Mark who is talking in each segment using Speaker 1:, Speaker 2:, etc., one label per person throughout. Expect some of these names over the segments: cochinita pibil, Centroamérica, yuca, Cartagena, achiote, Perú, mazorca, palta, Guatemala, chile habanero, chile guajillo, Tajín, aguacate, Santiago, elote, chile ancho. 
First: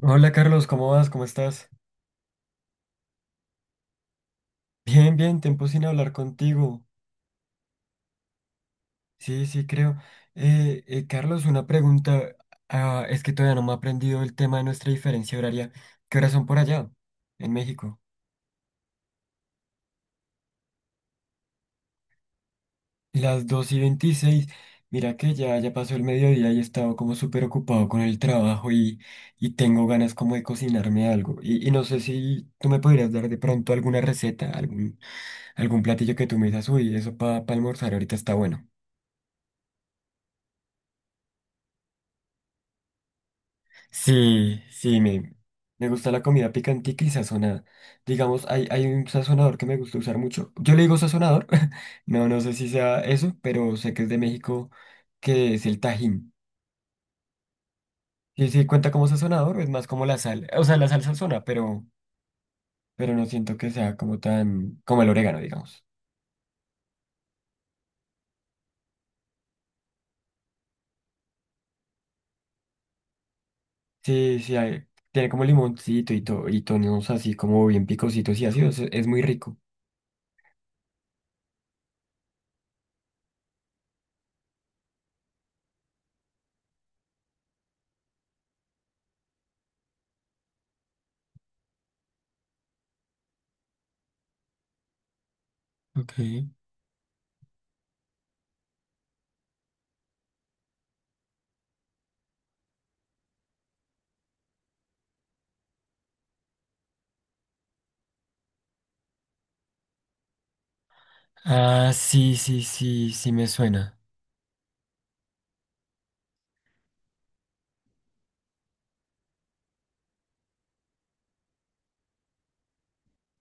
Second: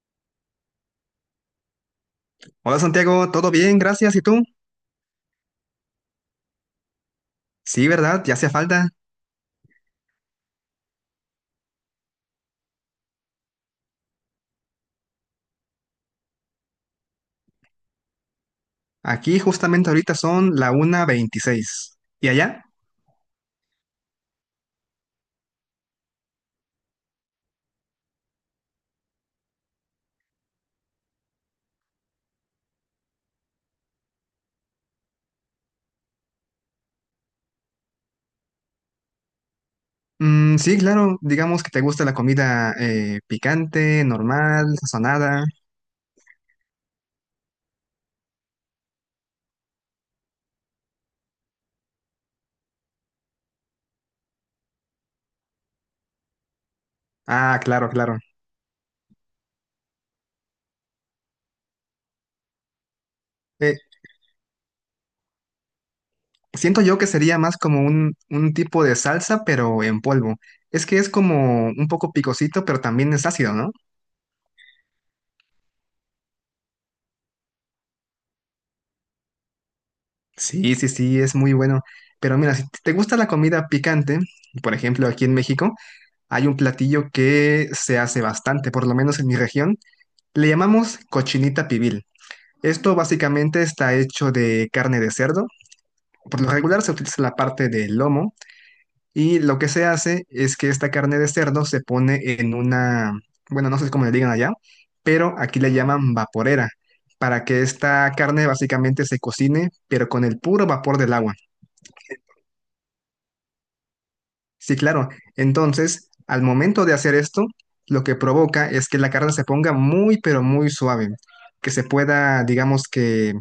Speaker 1: Hola Carlos, ¿cómo vas? ¿Cómo estás?
Speaker 2: Hola Santiago, ¿todo bien? Gracias. ¿Y tú?
Speaker 1: Bien, bien, tiempo sin hablar contigo.
Speaker 2: Sí, ¿verdad? Ya hacía falta.
Speaker 1: Sí, sí, creo. Carlos, una pregunta. Ah, es que todavía no me he aprendido el tema de nuestra diferencia horaria. ¿Qué horas son por allá, en México?
Speaker 2: Aquí justamente ahorita son la 1:26. ¿Y allá?
Speaker 1: Las dos y 26. Mira que ya pasó el mediodía y he estado como súper ocupado con el trabajo y tengo ganas como de cocinarme algo. Y no sé si tú me podrías dar de pronto alguna receta, algún platillo que tú me digas, uy, eso para almorzar ahorita está bueno.
Speaker 2: Mm, sí, claro. Digamos que te gusta la comida picante,
Speaker 1: Sí,
Speaker 2: normal,
Speaker 1: sí,
Speaker 2: sazonada.
Speaker 1: me gusta la comida picantica y sazonada. Digamos, hay un sazonador que me gusta usar mucho. Yo le digo sazonador, no sé si sea eso, pero sé que es de México, que es el Tajín.
Speaker 2: Ah, claro, claro.
Speaker 1: Sí, sí, cuenta como sazonador, es más como la sal. O sea, la sal sazona, pero no siento que
Speaker 2: Eh,
Speaker 1: sea como tan, como el orégano, digamos.
Speaker 2: Siento yo que sería más como un tipo de salsa, pero en polvo. Es que es como un poco picosito, pero también es ácido, ¿no?
Speaker 1: Sí, sí, tiene como limoncito y, y tonos así como bien picositos y ácidos, es muy rico.
Speaker 2: Sí, sí, sí, es muy bueno. Pero mira, si te gusta la comida picante, por ejemplo, aquí en México, hay un platillo que se hace bastante, por lo menos en mi región. Le llamamos cochinita pibil. Esto básicamente está hecho de carne de cerdo.
Speaker 1: Ok.
Speaker 2: Por lo regular se utiliza la parte del lomo y lo que se hace es que esta carne de cerdo se pone en una, bueno, no sé cómo le digan allá, pero aquí le llaman vaporera, para que esta carne básicamente se cocine, pero con el puro vapor del agua.
Speaker 1: Ah, sí, sí, sí, sí me suena.
Speaker 2: Sí, claro. Entonces, al momento de hacer esto, lo que provoca es que la carne se ponga muy, pero muy suave, que se pueda, digamos que,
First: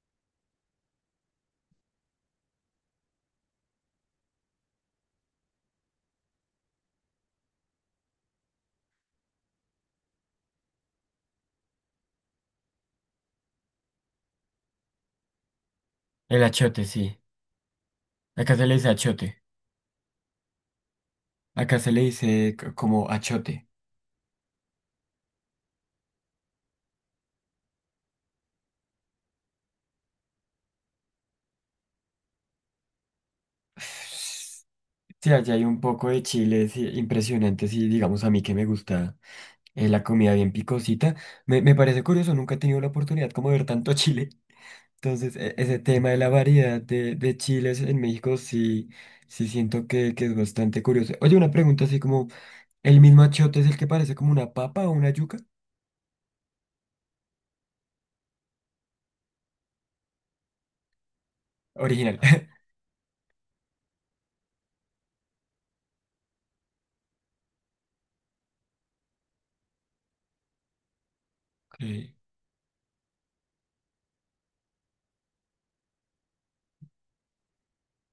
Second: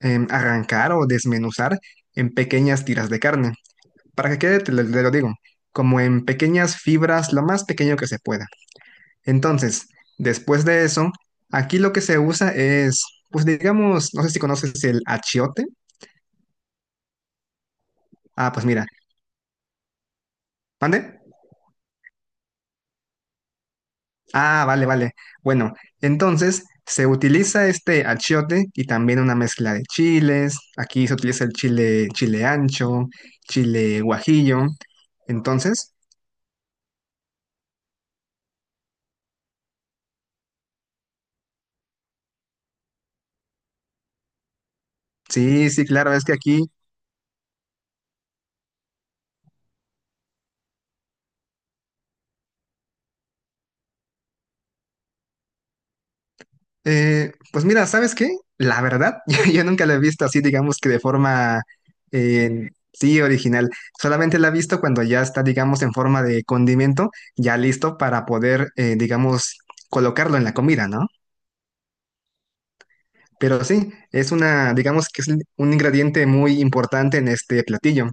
Speaker 2: arrancar o desmenuzar en pequeñas tiras de carne. Para que quede, te lo digo, como en pequeñas fibras, lo más pequeño que se pueda. Entonces, después de eso, aquí lo que se usa es, pues digamos, no sé si conoces el achiote.
Speaker 1: El achiote, sí.
Speaker 2: Ah,
Speaker 1: Acá se
Speaker 2: pues
Speaker 1: le
Speaker 2: mira,
Speaker 1: dice achote.
Speaker 2: ¿mande?
Speaker 1: Acá se le dice como achote.
Speaker 2: Ah, vale, vale. Bueno, entonces se utiliza este achiote y también una mezcla de chiles. Aquí se utiliza el chile ancho, chile guajillo.
Speaker 1: Sí, allá hay un
Speaker 2: Entonces,
Speaker 1: poco de chiles impresionantes y digamos a mí que me gusta la comida bien picosita. Me parece curioso, nunca he tenido la oportunidad como de ver tanto chile. Entonces,
Speaker 2: sí,
Speaker 1: ese
Speaker 2: sí,
Speaker 1: tema
Speaker 2: claro,
Speaker 1: de
Speaker 2: es
Speaker 1: la
Speaker 2: que aquí,
Speaker 1: variedad de chiles en México sí, sí siento que es bastante curioso. Oye, una pregunta así como, ¿el mismo achote es el que parece como una papa o una yuca?
Speaker 2: pues mira, ¿sabes qué? La verdad, yo nunca la he visto así, digamos que de forma,
Speaker 1: Original.
Speaker 2: sí, original. Solamente la he visto cuando ya está, digamos, en forma de condimento, ya listo para poder, digamos, colocarlo en la comida, ¿no?
Speaker 1: Ok.
Speaker 2: Pero sí, es una, digamos que es un ingrediente muy importante en este platillo.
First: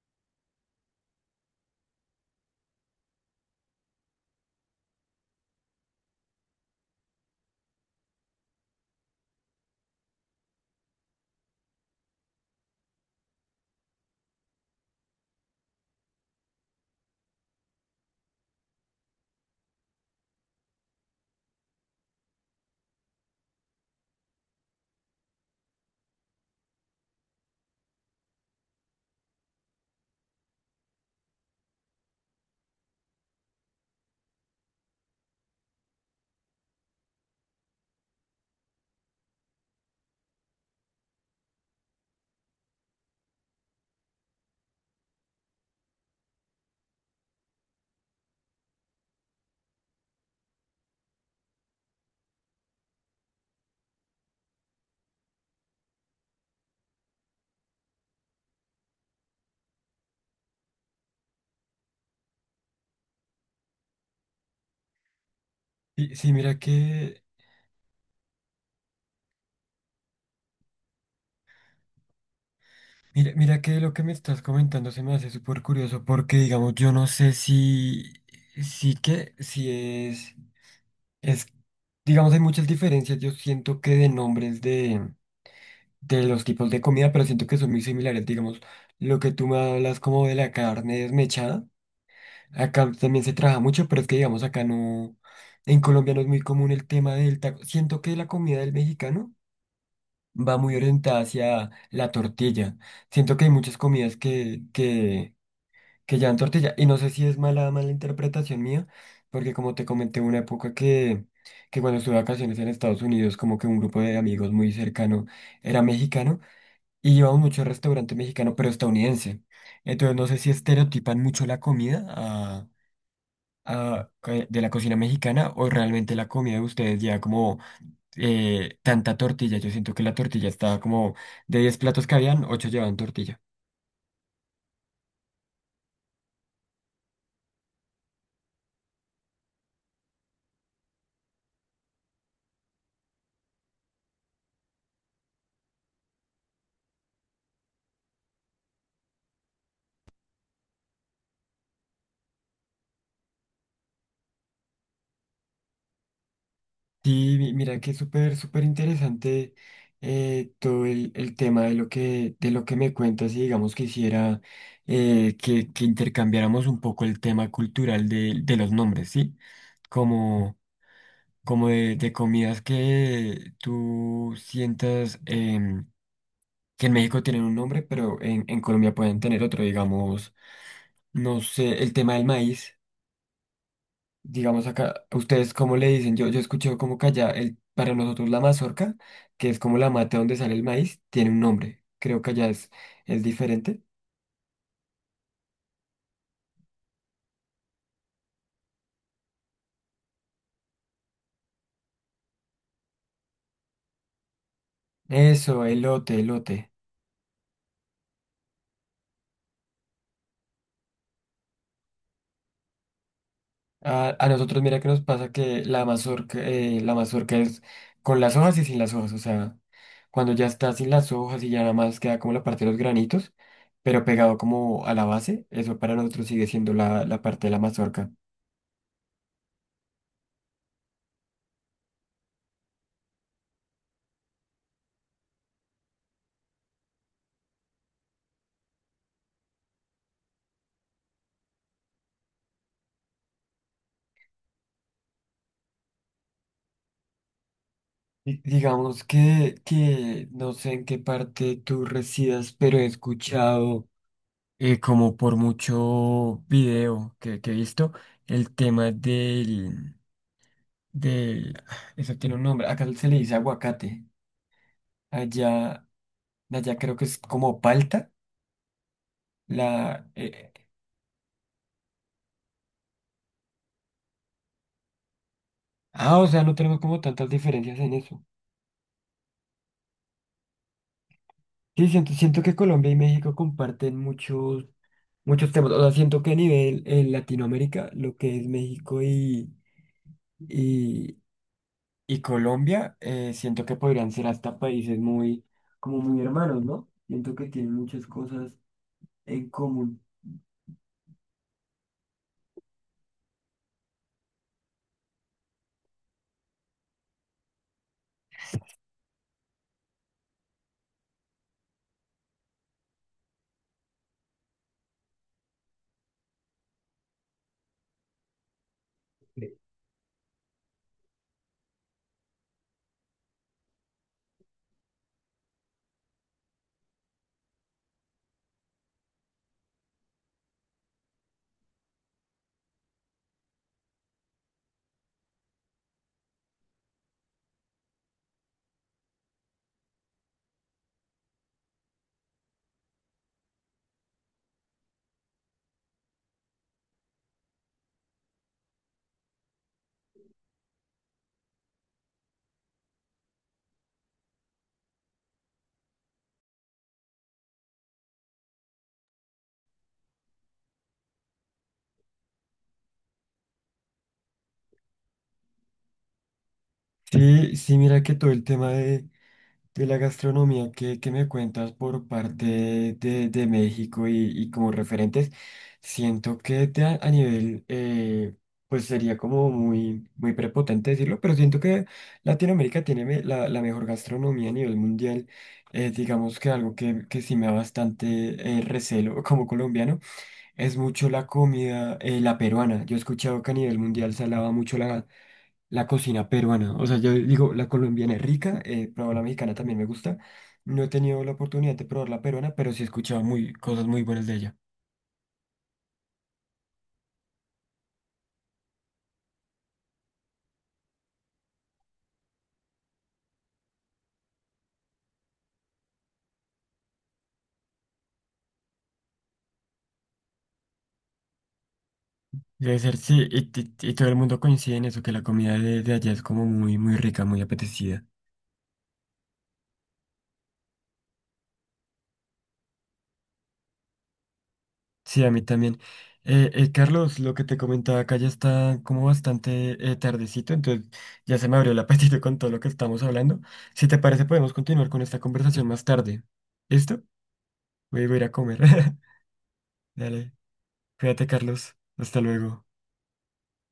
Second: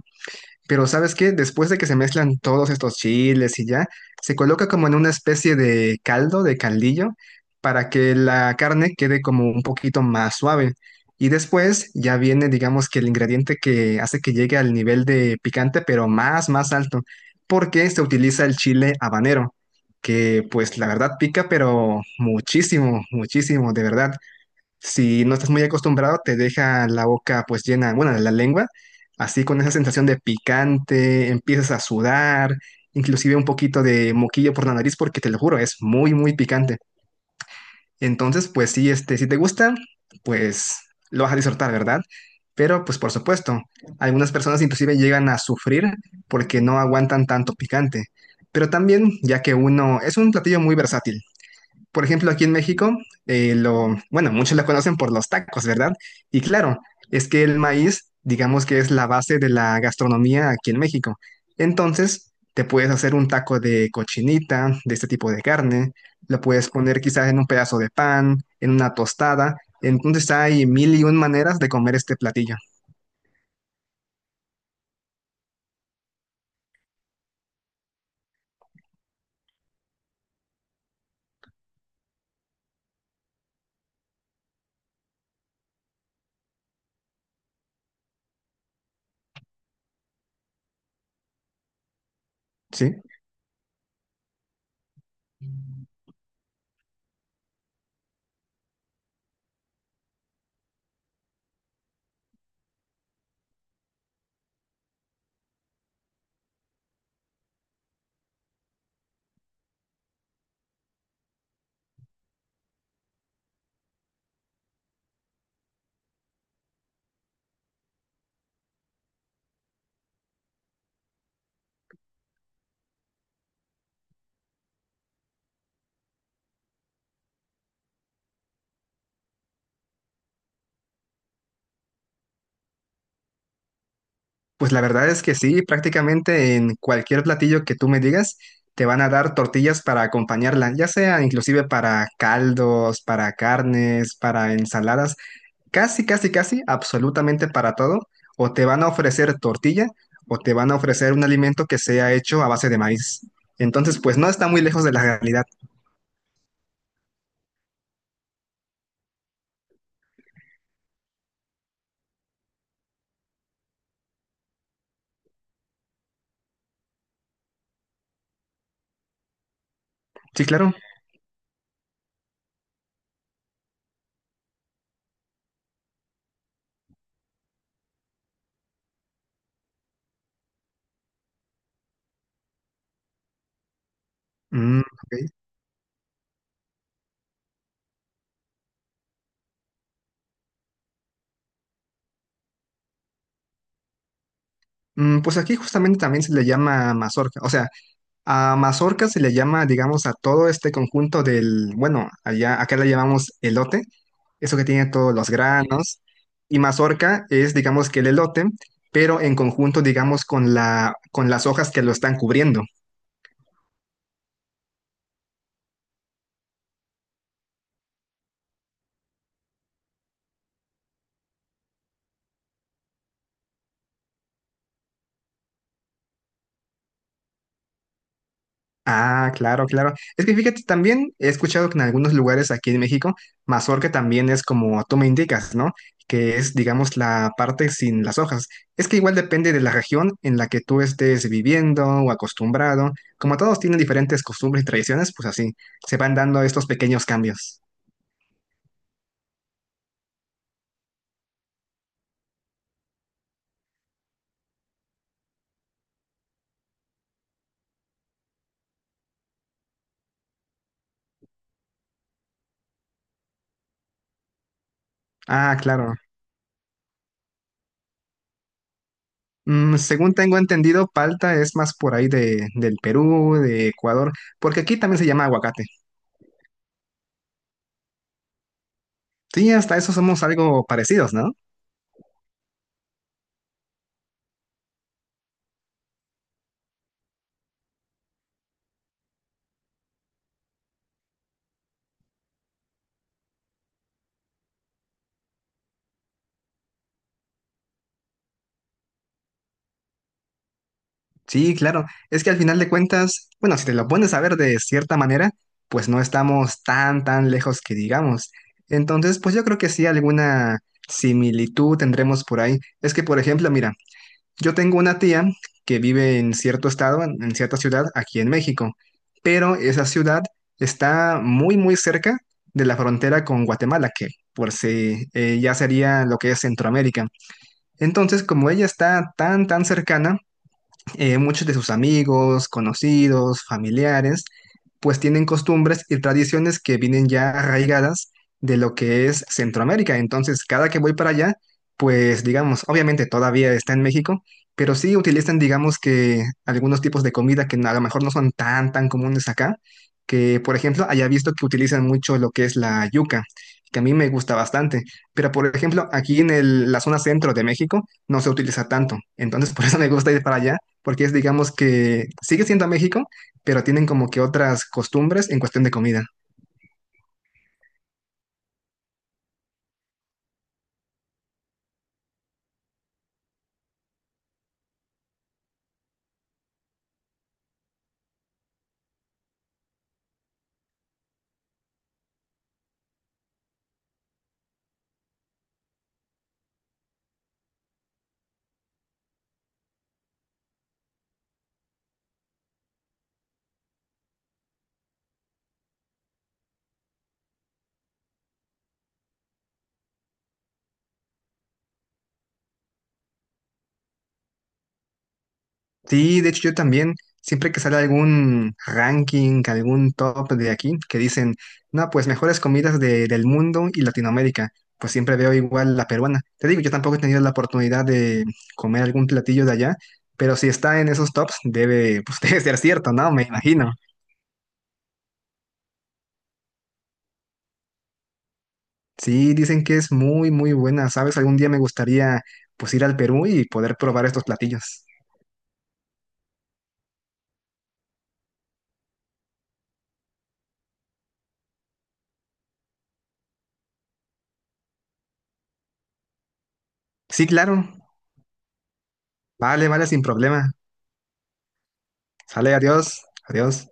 Speaker 2: Pero ¿sabes qué? Después de que se mezclan todos estos chiles y ya, se coloca como en una especie de caldo, de caldillo, para que la carne quede como un poquito más suave. Y después ya viene, digamos que el ingrediente que hace que llegue al nivel de picante, pero más, más alto, porque se utiliza el chile habanero, que pues la verdad pica, pero muchísimo, muchísimo, de verdad. Si no estás muy acostumbrado, te deja la boca pues llena, bueno, la lengua, así con esa sensación de picante, empiezas a sudar, inclusive un poquito de moquillo por la nariz, porque te lo juro, es muy, muy picante. Entonces, pues sí, este, si te gusta, pues lo vas a disfrutar, ¿verdad? Pero pues por supuesto, algunas personas inclusive llegan a sufrir porque no aguantan tanto picante. Pero también, ya que uno es un platillo muy versátil. Por ejemplo, aquí en México, bueno, muchos la conocen por los tacos, ¿verdad? Y claro, es que el maíz, digamos que es la base de la gastronomía aquí en México. Entonces, te puedes hacer un taco de cochinita, de este tipo de carne,
Speaker 1: Sí, sí,
Speaker 2: lo
Speaker 1: mira
Speaker 2: puedes poner
Speaker 1: que...
Speaker 2: quizás en un pedazo de pan, en una tostada. Entonces, hay mil y un maneras de comer este platillo,
Speaker 1: Mira, mira que lo que me estás comentando se me hace súper curioso porque, digamos, yo no sé si es, es, digamos, hay muchas diferencias. Yo siento que de nombres de los tipos de comida, pero siento que son muy similares. Digamos, lo que tú me hablas como de la carne desmechada, acá
Speaker 2: ¿sí?
Speaker 1: también se trabaja mucho, pero es que, digamos, acá no, en Colombia no es muy común el tema del taco. Siento que la comida del mexicano va muy orientada hacia la tortilla. Siento que hay muchas comidas que llevan tortilla. Y no sé si es mala interpretación mía, porque como te comenté, hubo una época que cuando estuve de vacaciones en Estados Unidos, como que un grupo de amigos muy cercano era mexicano y íbamos mucho al restaurante mexicano, pero estadounidense. Entonces no sé si estereotipan mucho la comida de la cocina mexicana o realmente la comida de ustedes ya como tanta tortilla. Yo siento que la tortilla estaba como de 10 platos que habían, 8 llevaban tortilla.
Speaker 2: Pues la verdad es que sí, prácticamente en cualquier platillo que tú me digas, te van a dar tortillas para acompañarla, ya sea inclusive para caldos, para carnes, para ensaladas, casi, casi, casi, absolutamente para todo. O te van a ofrecer tortilla o te van a ofrecer un alimento que sea hecho a base de maíz. Entonces, pues no está muy lejos de la realidad.
Speaker 1: Sí, mira que es súper, súper interesante todo el tema de lo de lo que me cuentas y digamos quisiera que intercambiáramos un poco el tema cultural de los nombres, ¿sí?
Speaker 2: Sí,
Speaker 1: Como,
Speaker 2: claro.
Speaker 1: como de comidas que tú sientas que en México tienen un nombre, pero en Colombia pueden tener otro, digamos, no sé, el tema del maíz. Digamos
Speaker 2: Mm,
Speaker 1: acá,
Speaker 2: ok.
Speaker 1: ¿ustedes cómo le dicen? Yo escuché como que allá, para nosotros la mazorca, que es como la mata donde sale el maíz, tiene un nombre. Creo que allá es diferente.
Speaker 2: Mm, pues aquí justamente también se le llama mazorca. O sea, a mazorca se le llama, digamos, a todo este conjunto del, bueno, allá, acá le llamamos elote, eso que tiene todos los
Speaker 1: Eso,
Speaker 2: granos,
Speaker 1: elote,
Speaker 2: y
Speaker 1: elote.
Speaker 2: mazorca es, digamos, que el elote, pero en conjunto, digamos, con la, con las hojas que lo están cubriendo.
Speaker 1: A nosotros mira que nos pasa que la mazorca es con las hojas y sin las hojas. O sea, cuando ya está sin las hojas y ya nada más queda como la parte de los granitos, pero pegado como a la base, eso para nosotros sigue siendo la parte de la mazorca.
Speaker 2: Ah, claro, claro. Es que fíjate, también he escuchado que en algunos lugares aquí en México, mazorca también es como tú me indicas, ¿no? Que es, digamos, la parte sin las hojas. Es que igual depende de la región en la que tú estés viviendo o acostumbrado. Como todos tienen diferentes costumbres y tradiciones, pues así se van dando estos pequeños cambios.
Speaker 1: Digamos que no sé en qué parte tú residas, pero he escuchado como por mucho video que he visto el tema del... Eso tiene un nombre, acá se le dice aguacate.
Speaker 2: Ah,
Speaker 1: Allá,
Speaker 2: claro.
Speaker 1: allá creo que es como palta.
Speaker 2: Mm,
Speaker 1: La,
Speaker 2: según tengo
Speaker 1: eh,
Speaker 2: entendido, palta es más por ahí de, del Perú, de Ecuador, porque aquí también se llama aguacate.
Speaker 1: ah, o sea, no tenemos como tantas diferencias en eso.
Speaker 2: Sí, hasta eso somos algo parecidos, ¿no?
Speaker 1: Sí, siento que Colombia y México comparten muchos, muchos temas. O sea, siento que a nivel en Latinoamérica, lo que es México y... y, y Colombia, siento que podrían ser hasta países muy, como muy hermanos, ¿no? Siento que tienen muchas cosas en común.
Speaker 2: Sí, claro. Es que al final de cuentas, bueno, si te lo pones a ver de cierta manera, pues no estamos tan, tan lejos que digamos. Entonces, pues yo creo que sí, alguna similitud tendremos por ahí. Es que, por ejemplo, mira, yo tengo una tía que vive en cierto estado, en cierta ciudad, aquí en México, pero esa ciudad está muy, muy cerca de la frontera con Guatemala, que por si ya sería lo que es Centroamérica. Entonces, como ella está tan, tan cercana, muchos de sus amigos, conocidos, familiares, pues tienen costumbres y tradiciones que vienen ya arraigadas de lo que es Centroamérica. Entonces, cada que voy para allá, pues digamos, obviamente todavía está en México, pero sí utilizan, digamos que algunos tipos de comida que a lo mejor no son tan, tan comunes acá, que por ejemplo, haya visto que utilizan mucho lo que es la yuca, que a mí me gusta bastante, pero por ejemplo, aquí en la zona centro de México no se utiliza tanto, entonces por eso me gusta ir para allá porque es, digamos que sigue siendo México, pero tienen como que otras costumbres en cuestión de comida.
Speaker 1: Sí, sí, mira que todo el tema de la gastronomía que me cuentas por parte de México y como referentes, siento que a nivel, pues sería como muy, muy prepotente decirlo, pero siento que Latinoamérica tiene la mejor gastronomía a nivel mundial. Digamos que algo que sí me da bastante recelo como colombiano es mucho la comida, la peruana. Yo he escuchado que a nivel mundial se alaba mucho la cocina peruana. O sea, yo digo, la colombiana es rica, pero la mexicana también me gusta. No he tenido la oportunidad de probar la peruana, pero sí he escuchado cosas muy buenas de ella.
Speaker 2: Sí, de hecho yo también, siempre que sale algún ranking, algún top de aquí, que dicen, no, pues mejores comidas del mundo y Latinoamérica, pues siempre veo igual la peruana. Te digo, yo tampoco he tenido la oportunidad de comer algún platillo de allá, pero si está en esos tops, debe, pues debe ser
Speaker 1: Debe
Speaker 2: cierto,
Speaker 1: ser,
Speaker 2: ¿no? Me
Speaker 1: sí,
Speaker 2: imagino.
Speaker 1: y todo el mundo coincide en eso, que la comida de allá es como muy, muy rica, muy apetecida.
Speaker 2: Sí, dicen que es muy, muy buena. ¿Sabes? Algún día me gustaría pues ir al Perú y poder probar estos platillos.
Speaker 1: Sí, a mí también. Carlos, lo que te comentaba acá ya está como bastante tardecito, entonces ya se me abrió el apetito con todo lo que estamos hablando. Si te parece, podemos continuar con esta conversación más tarde. ¿Listo?
Speaker 2: Sí, claro.
Speaker 1: Voy a ir a comer.
Speaker 2: Vale, vale, sin
Speaker 1: Dale.
Speaker 2: problema.
Speaker 1: Cuídate, Carlos. Hasta
Speaker 2: Sale,
Speaker 1: luego.
Speaker 2: adiós, adiós.